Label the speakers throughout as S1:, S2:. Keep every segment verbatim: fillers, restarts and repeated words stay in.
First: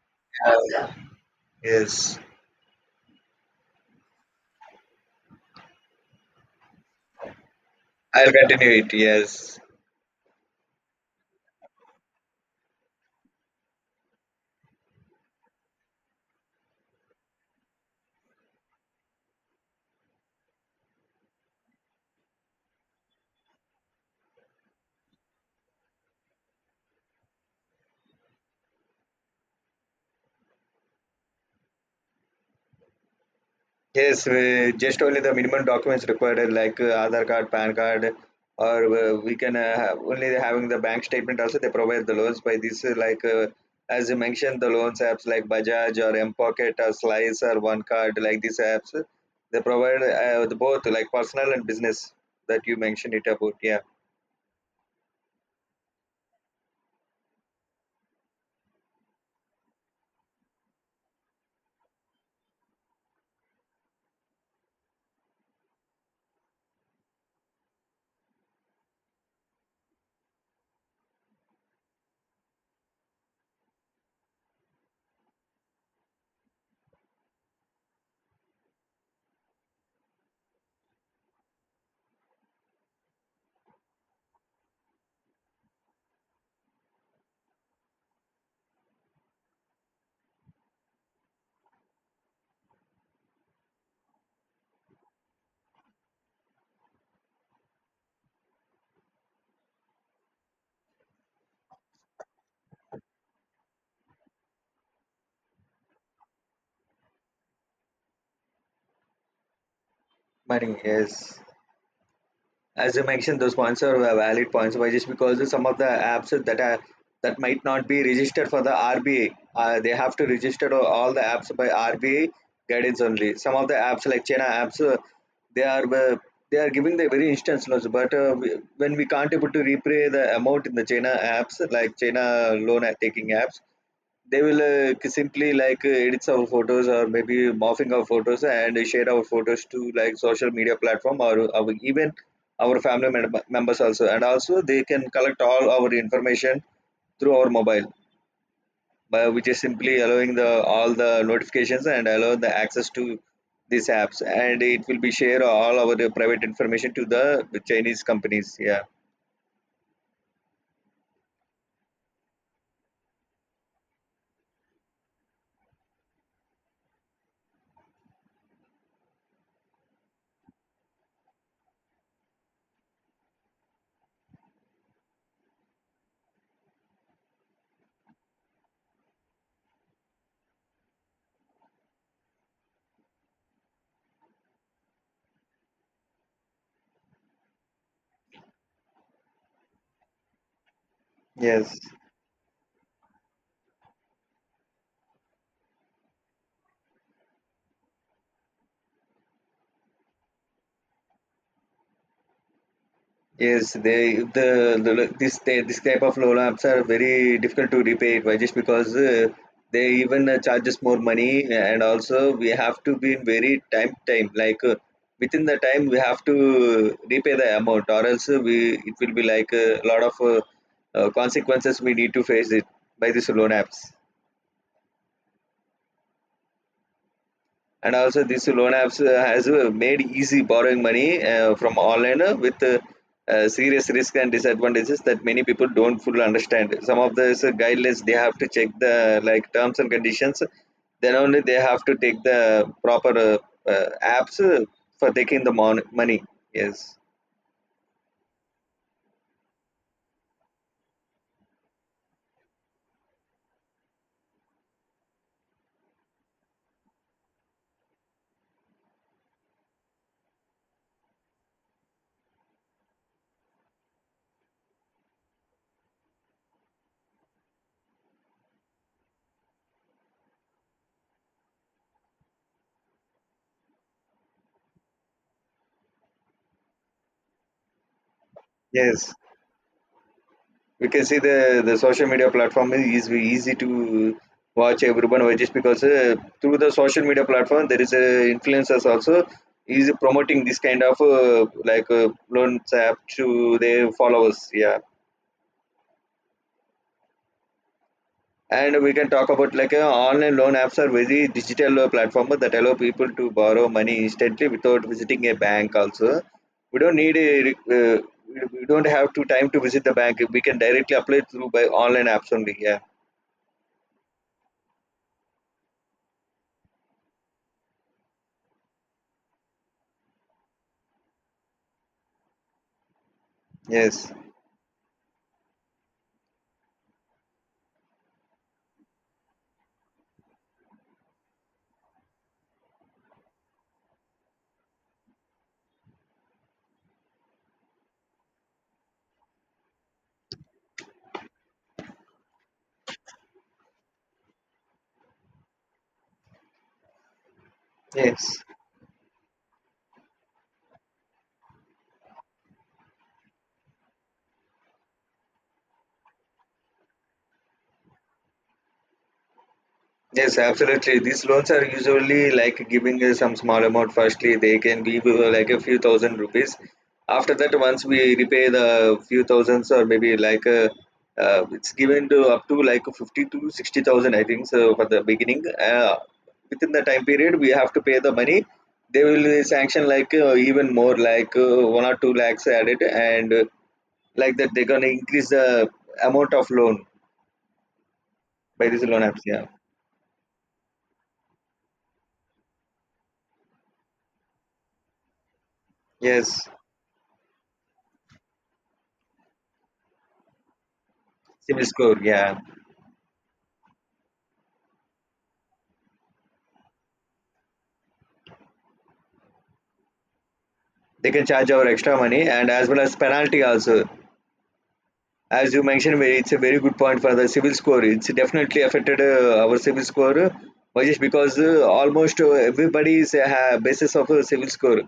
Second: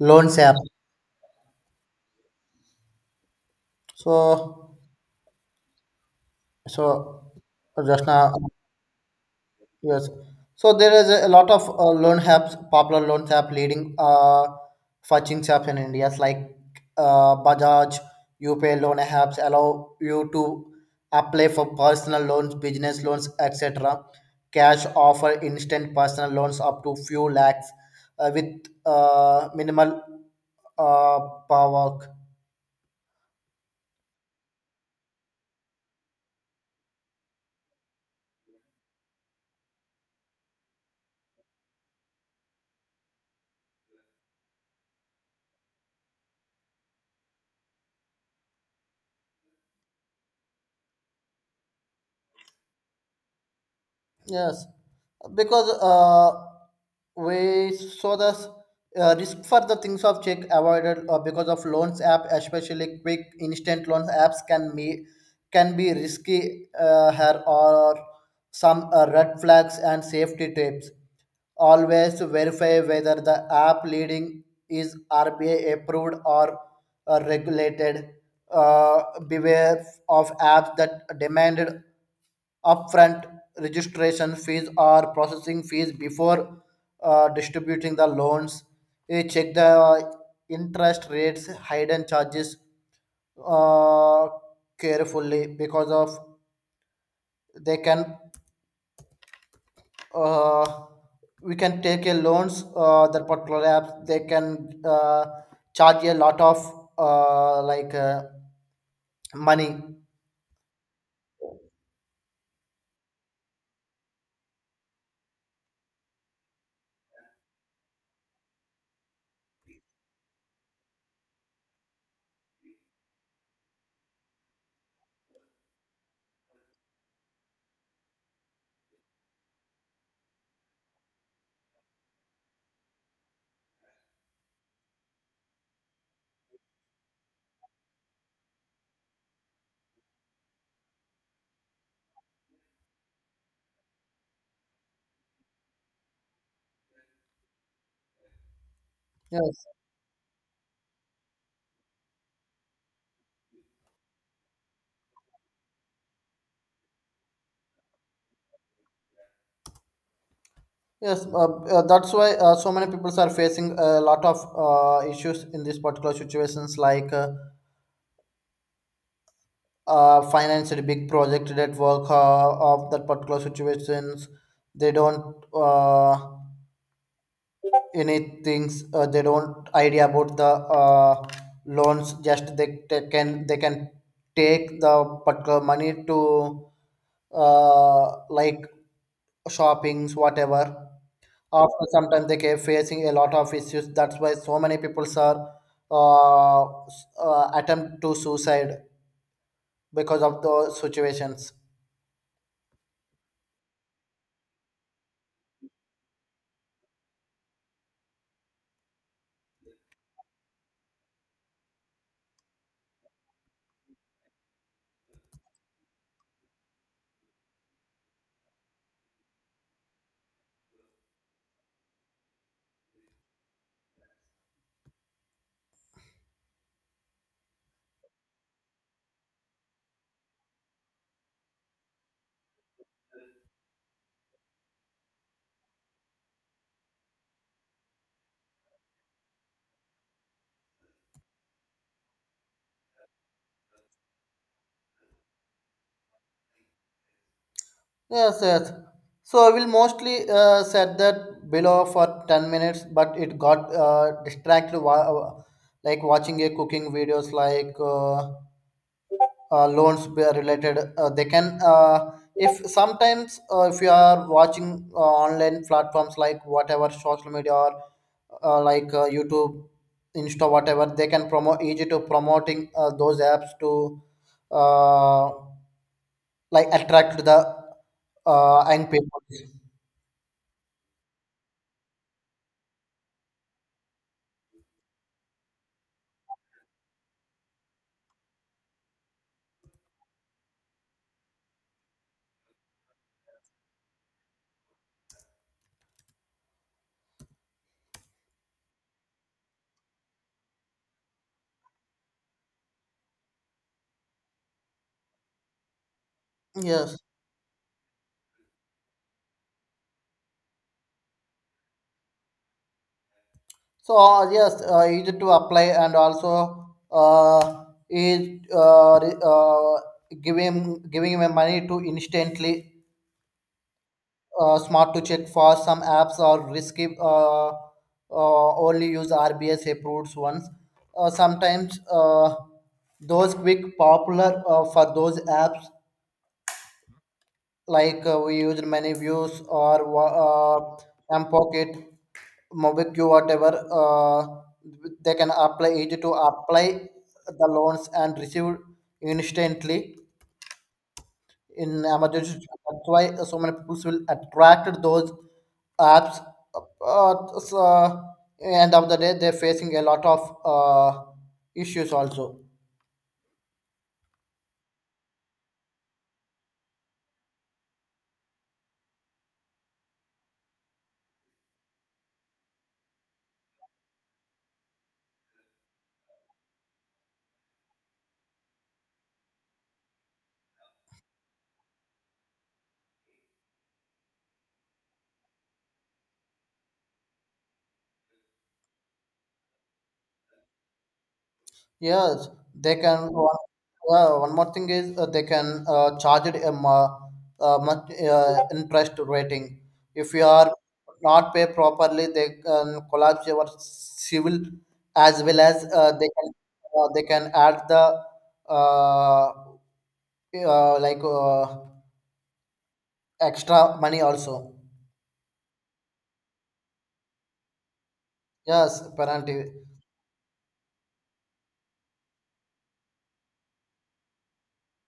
S1: Loans app.
S2: Yes,
S1: So so just
S2: I'll
S1: now,
S2: continue it. Yes,
S1: yes, so there is a lot of uh, loan apps, popular loans app leading, uh fetching apps in India like uh, Bajaj, UPay loan apps, allow you to apply for personal loans, business loans, etc. Cash offer instant personal loans up to few lakhs uh, with uh, minimal uh, power.
S2: yes, uh, just only the minimum documents required, uh, like uh, Aadhaar card, P A N card, or uh, we can uh, have only having the bank statement. Also, they provide the loans by this, uh, like uh, as you mentioned, the loans apps like Bajaj or M Pocket or Slice or One Card, like these apps, uh, they provide uh, the both like personal and business that you mentioned it about. Yeah,
S1: Yes, because uh, we saw the uh, risk for the things of check avoided uh, because of loans app, especially quick instant loans apps can be, can be risky. Uh, here or some uh, red flags and safety tips. Always verify whether the app leading is R B I approved or uh, regulated. Uh, Beware of apps that demanded upfront registration fees or processing fees before uh, distributing the loans. You check the interest rates, hidden charges uh, carefully because of they can, uh, we can take a loans uh, that particular app they can uh, charge a lot of uh, like uh, money.
S2: money. Yes. As you mentioned, those points are uh, valid points. Why? Just because some of the apps that are that might not be registered for the R B A, uh, they have to register all the apps by R B A guidance only. Some of the apps like China apps, uh, they are uh, they are giving the very instant loans, but uh, we- when we can't able to repay the amount in the China apps, like China loan taking apps, they will uh, k- simply like uh, edit our photos or maybe morphing our photos and share our photos to like social media platform or our even our family mem- members also. And also they can collect all our information through our mobile, by, which is
S1: Yes.
S2: simply allowing the all the notifications and allow the access to these apps. And it will be share all our private information to the Chinese companies. Yeah.
S1: Yes, uh, uh, that's why uh, so many people are facing a lot of uh, issues in these particular situations, like uh, uh, finance big project that work uh, of that particular situations. They don't uh, any things. Uh, they don't idea about the uh, loans. Just they, they can they can take the particular money to uh, like shoppings, whatever.
S2: Yes.
S1: After sometimes they keep facing a lot of issues, that's why so many people are uh, s- uh, attempt to suicide because of those situations.
S2: Yes, they the, the this they, this type of loan apps are very difficult to repay. Why? Just because uh, they even uh, charge us more money, and also we have to be in very time time like uh, within the time we have to repay the amount, or else uh, we it will be like uh, a lot of uh, uh, consequences we need to face it by this loan apps. And also this loan apps uh, has uh, made easy borrowing money uh, from online uh, with uh, uh, serious risk and disadvantages that many people don't fully understand. Some of the uh, guidelines they have to check, the like terms and conditions, then only they have to take the proper uh, uh, apps uh, for taking the mon- money. Yes.
S1: Yes yes So I will mostly uh, set that below for ten minutes but it got uh, distracted while like watching a cooking videos, like uh, uh, loans be- related. Uh, they can, uh, if sometimes uh, if you are watching uh, online platforms like whatever social media or uh, like uh, YouTube, Insta, whatever, they can promote, easy to promoting uh, those apps to uh, like attract the uh, young
S2: Yes,
S1: people.
S2: we can see the the social media platform is easy to watch, everyone watch. Just because uh, through the social media platform there is a influencers also is promoting this kind of uh, like uh, loans app to their followers. Yeah, and we can talk about like uh, online loan apps are very digital uh, platform that allow people to borrow money instantly without visiting a bank also. We
S1: Yes.
S2: don't need a re- uh, we we don't have to time to visit the bank. We can directly apply through by online apps only. Yeah.
S1: So uh, yes, uh, easy to apply and also uh, is uh, re- uh, giving, giving him money to instantly
S2: Yes.
S1: uh, smart to check, for some apps are risky. Uh, uh, only use RBS approved ones. Uh, sometimes, uh, those quick popular uh, for those apps, like uh, we used many views or wa- uh, M Pocket, MobiQ, whatever, uh, they can apply it to apply the loans and
S2: Yes,
S1: receive instantly in emergency. That's why so many people will attract those apps. Uh, so end of the day, they're facing a lot of
S2: yes,
S1: uh,
S2: absolutely. These loans are
S1: issues
S2: usually
S1: also.
S2: like giving us some small amount. Firstly, they can be uh, like a few thousand rupees. After that, once we repay the few thousands or maybe like a, uh, it's given to up to like fifty to sixty thousand, I think. So for the beginning, uh, within the time period, we have to pay the money. They will sanction like uh, even more, like uh, one or two lakhs added, and uh, like that they're gonna increase the amount of loan by this loan apps. Yeah.
S1: Yes, they can. One, uh, one more thing is uh, they can uh, charge it
S2: Yes.
S1: a mu- uh, much uh, interest rating. If you are not pay
S2: Civil score,
S1: properly,
S2: yeah.
S1: they can collapse your civil, as well as uh, they can, uh, they can add the uh, uh, like
S2: They can charge
S1: uh,
S2: our extra money and as well as penalty
S1: extra
S2: also.
S1: money also.
S2: As you mentioned, very- it's a very good point for the civil score. It's definitely
S1: Yes,
S2: affected uh,
S1: penalty.
S2: our civil score, uh, Rajesh, because uh, almost uh, everybody is uh, basis of a civil score.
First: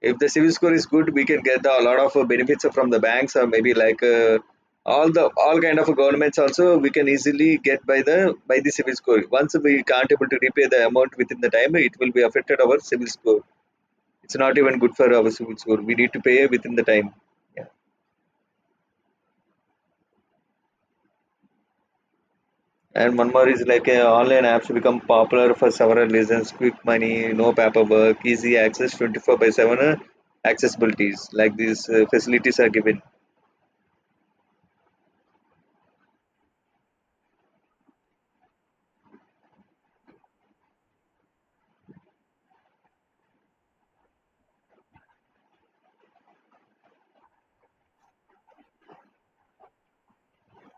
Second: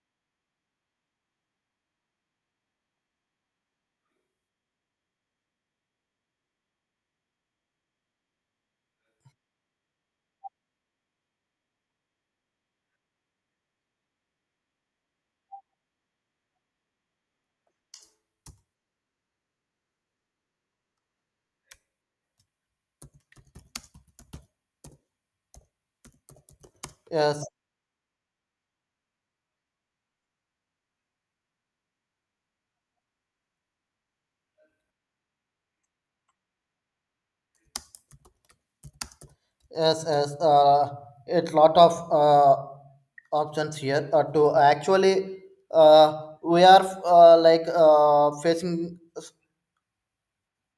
S2: If the civil score is good, we can get the a lot of uh, benefits from the banks, or maybe like uh, all the all kind of governments also we can easily get by the by the civil score. Once we can't able to repay the amount within the time, it will be affected our civil score. It's not even good for our civil score. We need to pay within the time. And one more is like uh, online apps become popular for several reasons: quick money,
S1: Yes,
S2: no paperwork, easy access, twenty-four by seven uh, accessibilities. Like these uh, facilities are given
S1: yes, yes. Uh, it lot of uh, options here uh, to actually uh, we are, uh, like uh, facing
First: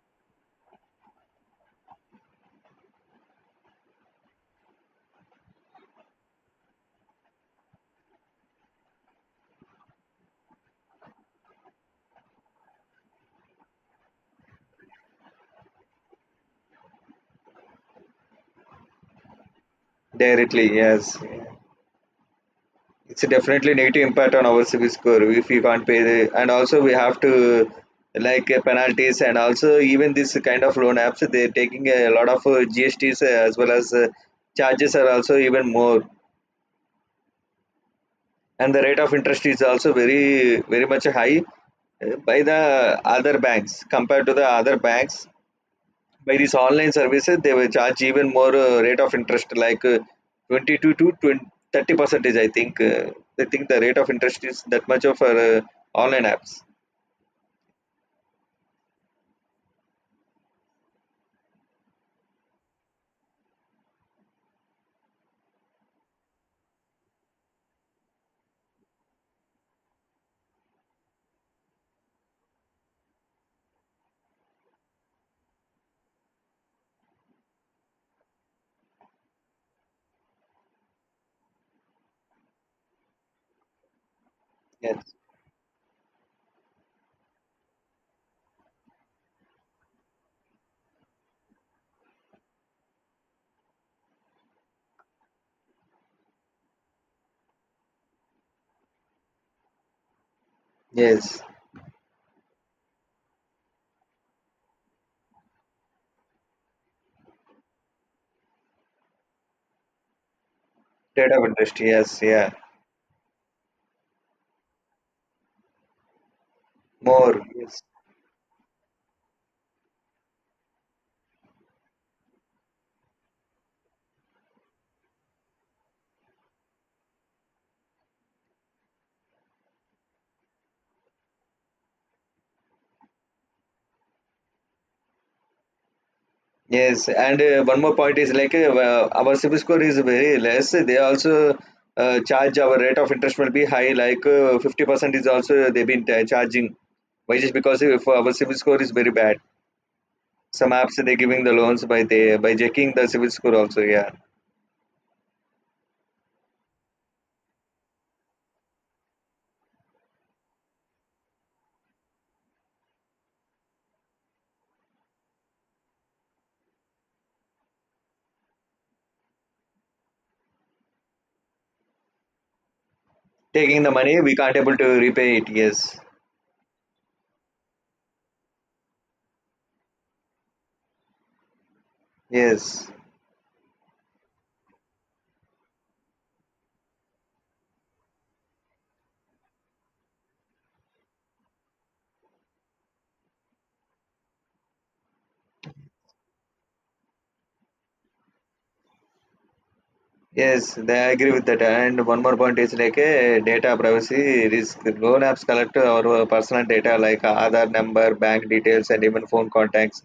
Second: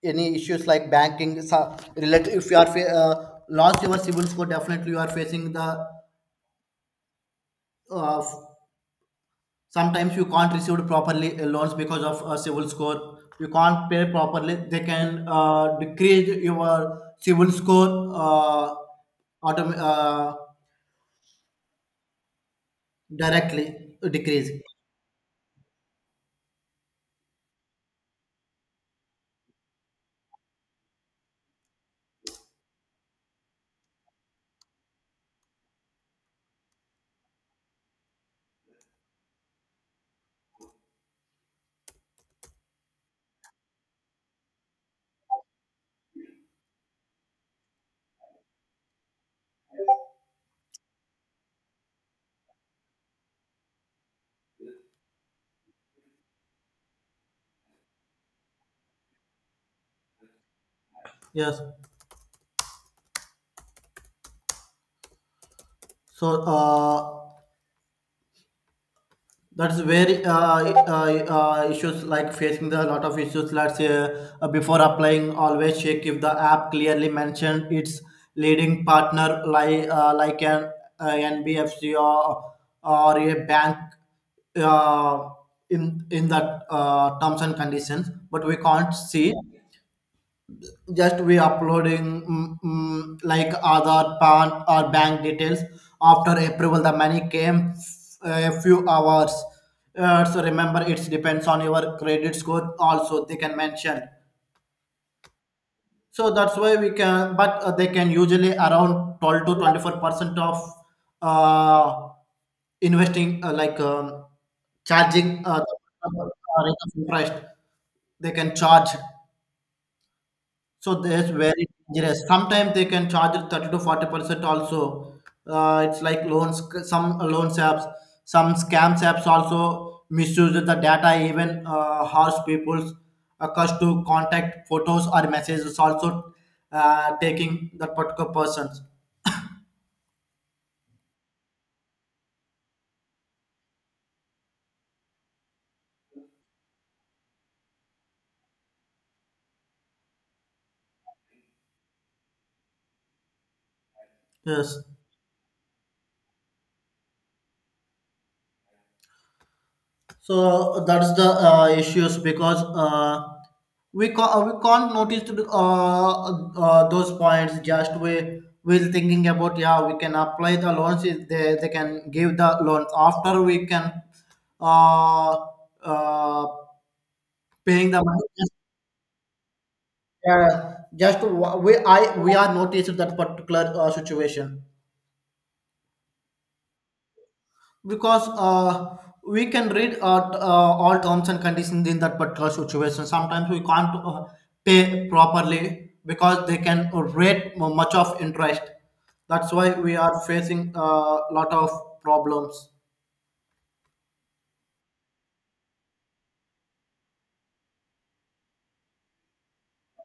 S1: any issues like banking so related. If you are fa- uh, lost your civil score, definitely you are facing the, uh, sometimes you can't receive properly uh, loans because of a civil score. You can't pay properly, they can uh, decrease your civil score, uh, autom- uh,
S2: directly. Yes, it's a
S1: directly
S2: definitely negative impact on
S1: decrease.
S2: our civil score if we can't pay. The, and also we have to like uh, penalties, and also even this kind of loan apps they're taking a lot of uh, gsts as well as uh, charges are also even more, and the rate of interest is also very very much high uh, by the other banks, compared to the other banks by these online services. They will charge even more uh, rate of interest, like uh, twenty-two to twenty, thirty percentage i think uh, I think the rate of interest is that much of uh, online apps.
S1: Yes. So uh, that's where uh, uh, uh, issues like facing the lot of issues. Let's say uh, before applying, always check if the app clearly mentioned its leading partner like uh, like an uh, N B F C or or a bank
S2: Yes.
S1: uh, in in the uh, terms and conditions, but we can't see, just we uploading mm, mm, like Aadhaar, PAN, or bank details. After approval, the money came uh, a few hours. Uh, so remember, it
S2: Yes,
S1: depends on your credit score also. They can mention. So that's why we can, but uh, they can usually around twelve to twenty four percent of
S2: rate of interest.
S1: uh,
S2: Yes. Yeah,
S1: investing, uh, like um, charging uh, the rate of interest.
S2: more. Yes.
S1: They can charge, so that's very dangerous. Sometimes they can charge thirty to forty percent also. Uh, it's like loans, some loans apps, some scams apps also misuse the data. Even uh, harsh people's accursed to contact photos or messages also
S2: Yes,
S1: uh,
S2: and uh,
S1: taking
S2: one more
S1: that
S2: point
S1: particular
S2: is like uh,
S1: persons.
S2: uh, our C I B I L score is very less. They also uh, charge our rate of interest will be high, like uh, fifty percent is also they've been uh, charging. Why? Just because if our C I B I L score is very bad. Some apps they're giving the loans by they by checking the C I B I L score also. Yeah,
S1: Yes. So that's the uh, issues, because uh, we ca- uh, we can't notice to the- uh, uh, those points. Just we will thinking about, yeah, we can apply the loans. If they, they can give the loans, after we
S2: taking
S1: can
S2: the money we can't able to
S1: uh,
S2: repay it. Yes.
S1: uh, paying the money. Just uh, just wa- we, I we are
S2: Yes.
S1: noticed that particular uh, situation, because uh, we can read uh, t- uh, all terms and conditions in that particular situation. Sometimes we can't uh, pay properly because they can rate mu- much of interest. That's why we are facing
S2: Yes,
S1: a
S2: I agree with
S1: lot
S2: that.
S1: of
S2: And one more point
S1: problems.
S2: is like a data privacy risk. Loan apps collect our personal data like Aadhaar number, bank details, and even phone contacts.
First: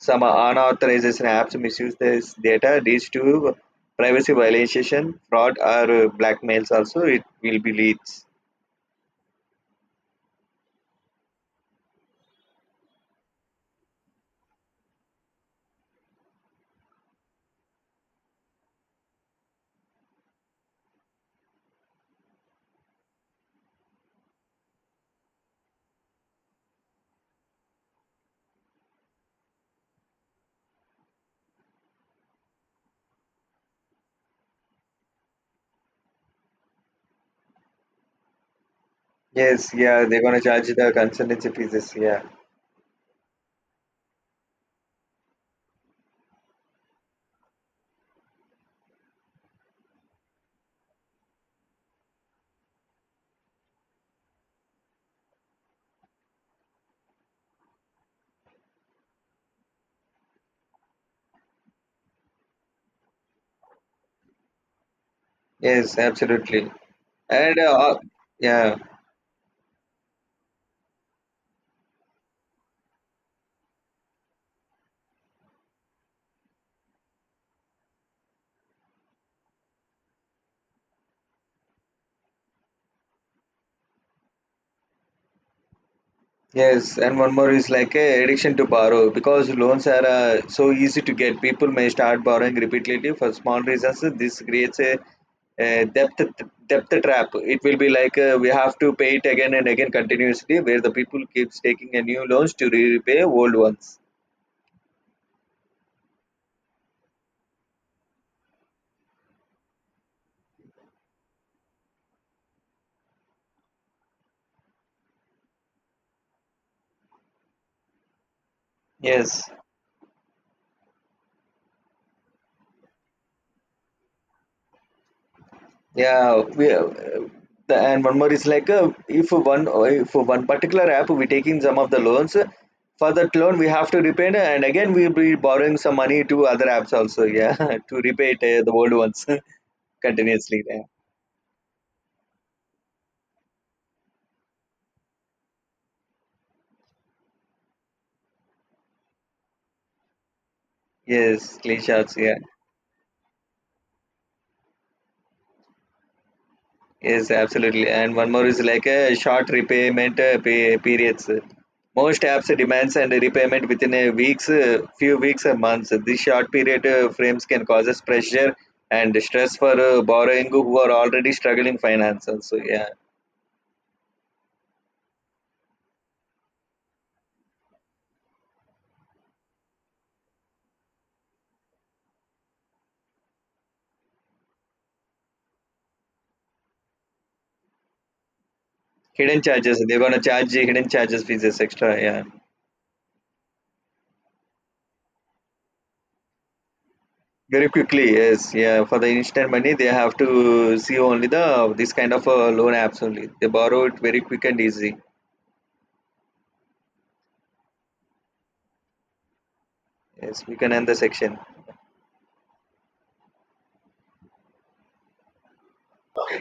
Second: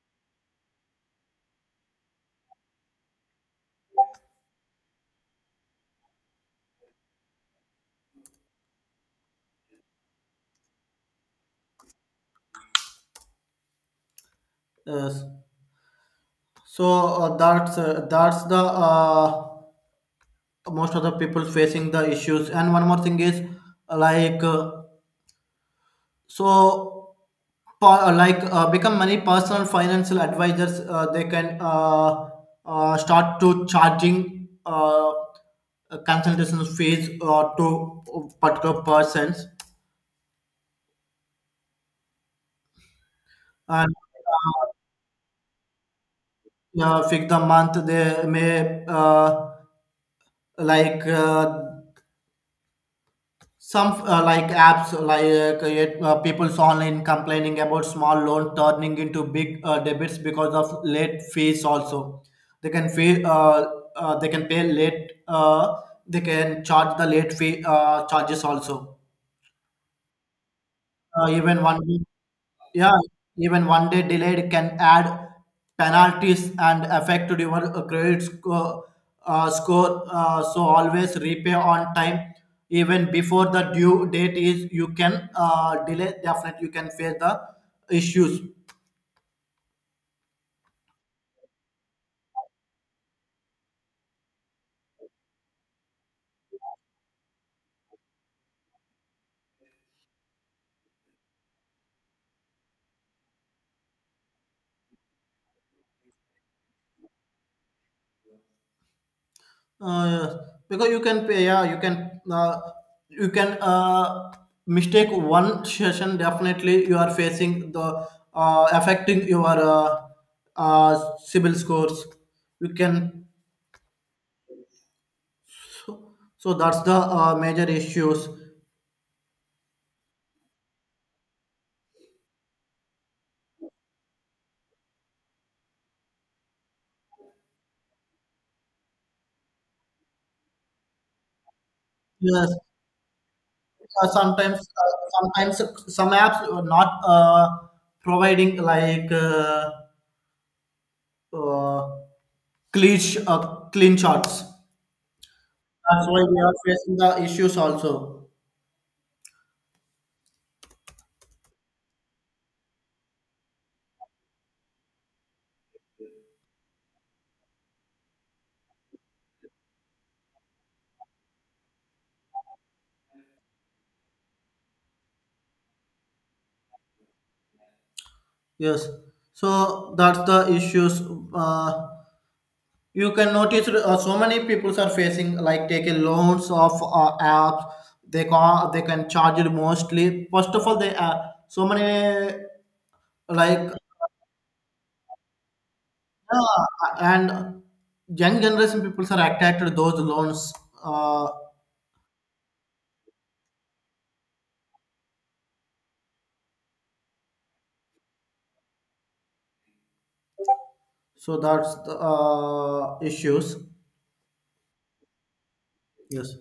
S2: Some unauthorized apps misuse this data, leads to privacy violation, fraud, or blackmails. Also, it will be leads.
S1: Yes. So uh, that's uh, that's the uh, most of the people facing the issues. And one more thing is like. Uh, so pa- uh, like uh, become many personal financial advisors uh, they can uh, uh, start to charging uh, uh, consultation fees uh, to particular persons.
S2: Yes, yeah, they're gonna charge the consultancy fees. Yeah,
S1: And uh, yeah, fix the month, they may uh, like uh, some uh, like apps, like uh, yet, uh, people's online complaining about small loan turning into big uh, debits because of late fees. Also, they can pay. Uh, uh, they can pay late. Uh,
S2: yes,
S1: they can
S2: absolutely.
S1: charge the late
S2: And
S1: fee
S2: uh,
S1: uh, charges
S2: yeah.
S1: also. Uh, even one week, yeah, even one day delayed can add penalties and affect your uh, credit score. Uh, score. Uh, so always repay on time, even before the due date is. You can uh, delay, definitely, you can
S2: Yes,
S1: face
S2: and
S1: the
S2: one more is like a
S1: issues.
S2: addiction to borrow, because loans are uh, so easy to get. People may start borrowing repeatedly for small reasons. This creates a a depth depth trap. It will be like uh, we have to pay it again and again continuously, where the people keeps taking a new loans to repay old ones.
S1: Uh, because you can pay, yeah, you can uh, you can uh, mistake one session, definitely you are facing the uh, affecting
S2: Yes.
S1: your uh, uh, civil scores. You can,
S2: Yeah,
S1: so
S2: we,
S1: that's
S2: uh,
S1: the uh, major
S2: the- and one
S1: issues.
S2: more is like uh, if one uh, if one particular app we taking some of the loans uh, for that loan we have to repay it, and again we'll be borrowing some money to other apps also. Yeah, to repay it, uh, the old ones continuously. Yeah.
S1: Yes. Uh, sometimes, uh, sometimes some apps are not uh, providing like uh,
S2: Yes, clean
S1: uh,
S2: shots. Yeah.
S1: clean sh- uh, clean shots, that's why we are facing the
S2: Yes,
S1: issues
S2: absolutely. And
S1: also.
S2: one more is like a short repayment uh, pe- periods. Most apps demands and repayment within a weeks, uh, few weeks or months. These short period uh, frames can cause us pressure and stress for uh, borrowing who are already struggling finance. Also, yeah,
S1: Yes, so that's the issues. Uh, you can notice uh, so many people are facing like taking loans of uh, apps. They can, they can charge
S2: hidden
S1: it
S2: charges. They're gonna
S1: mostly. First
S2: charge you
S1: of all,
S2: hidden
S1: they uh,
S2: charges fees
S1: so
S2: extra. Yeah,
S1: many like uh, and
S2: very quickly.
S1: young
S2: Yes,
S1: generation
S2: yeah. For
S1: people
S2: the
S1: are
S2: instant
S1: attracted to
S2: money, they
S1: those
S2: have
S1: loans.
S2: to see only
S1: Uh,
S2: the this kind of uh, loan apps only. They borrow it very quick and easy. Yes, we can end the section.
S1: so that's the uh, issues. Yes,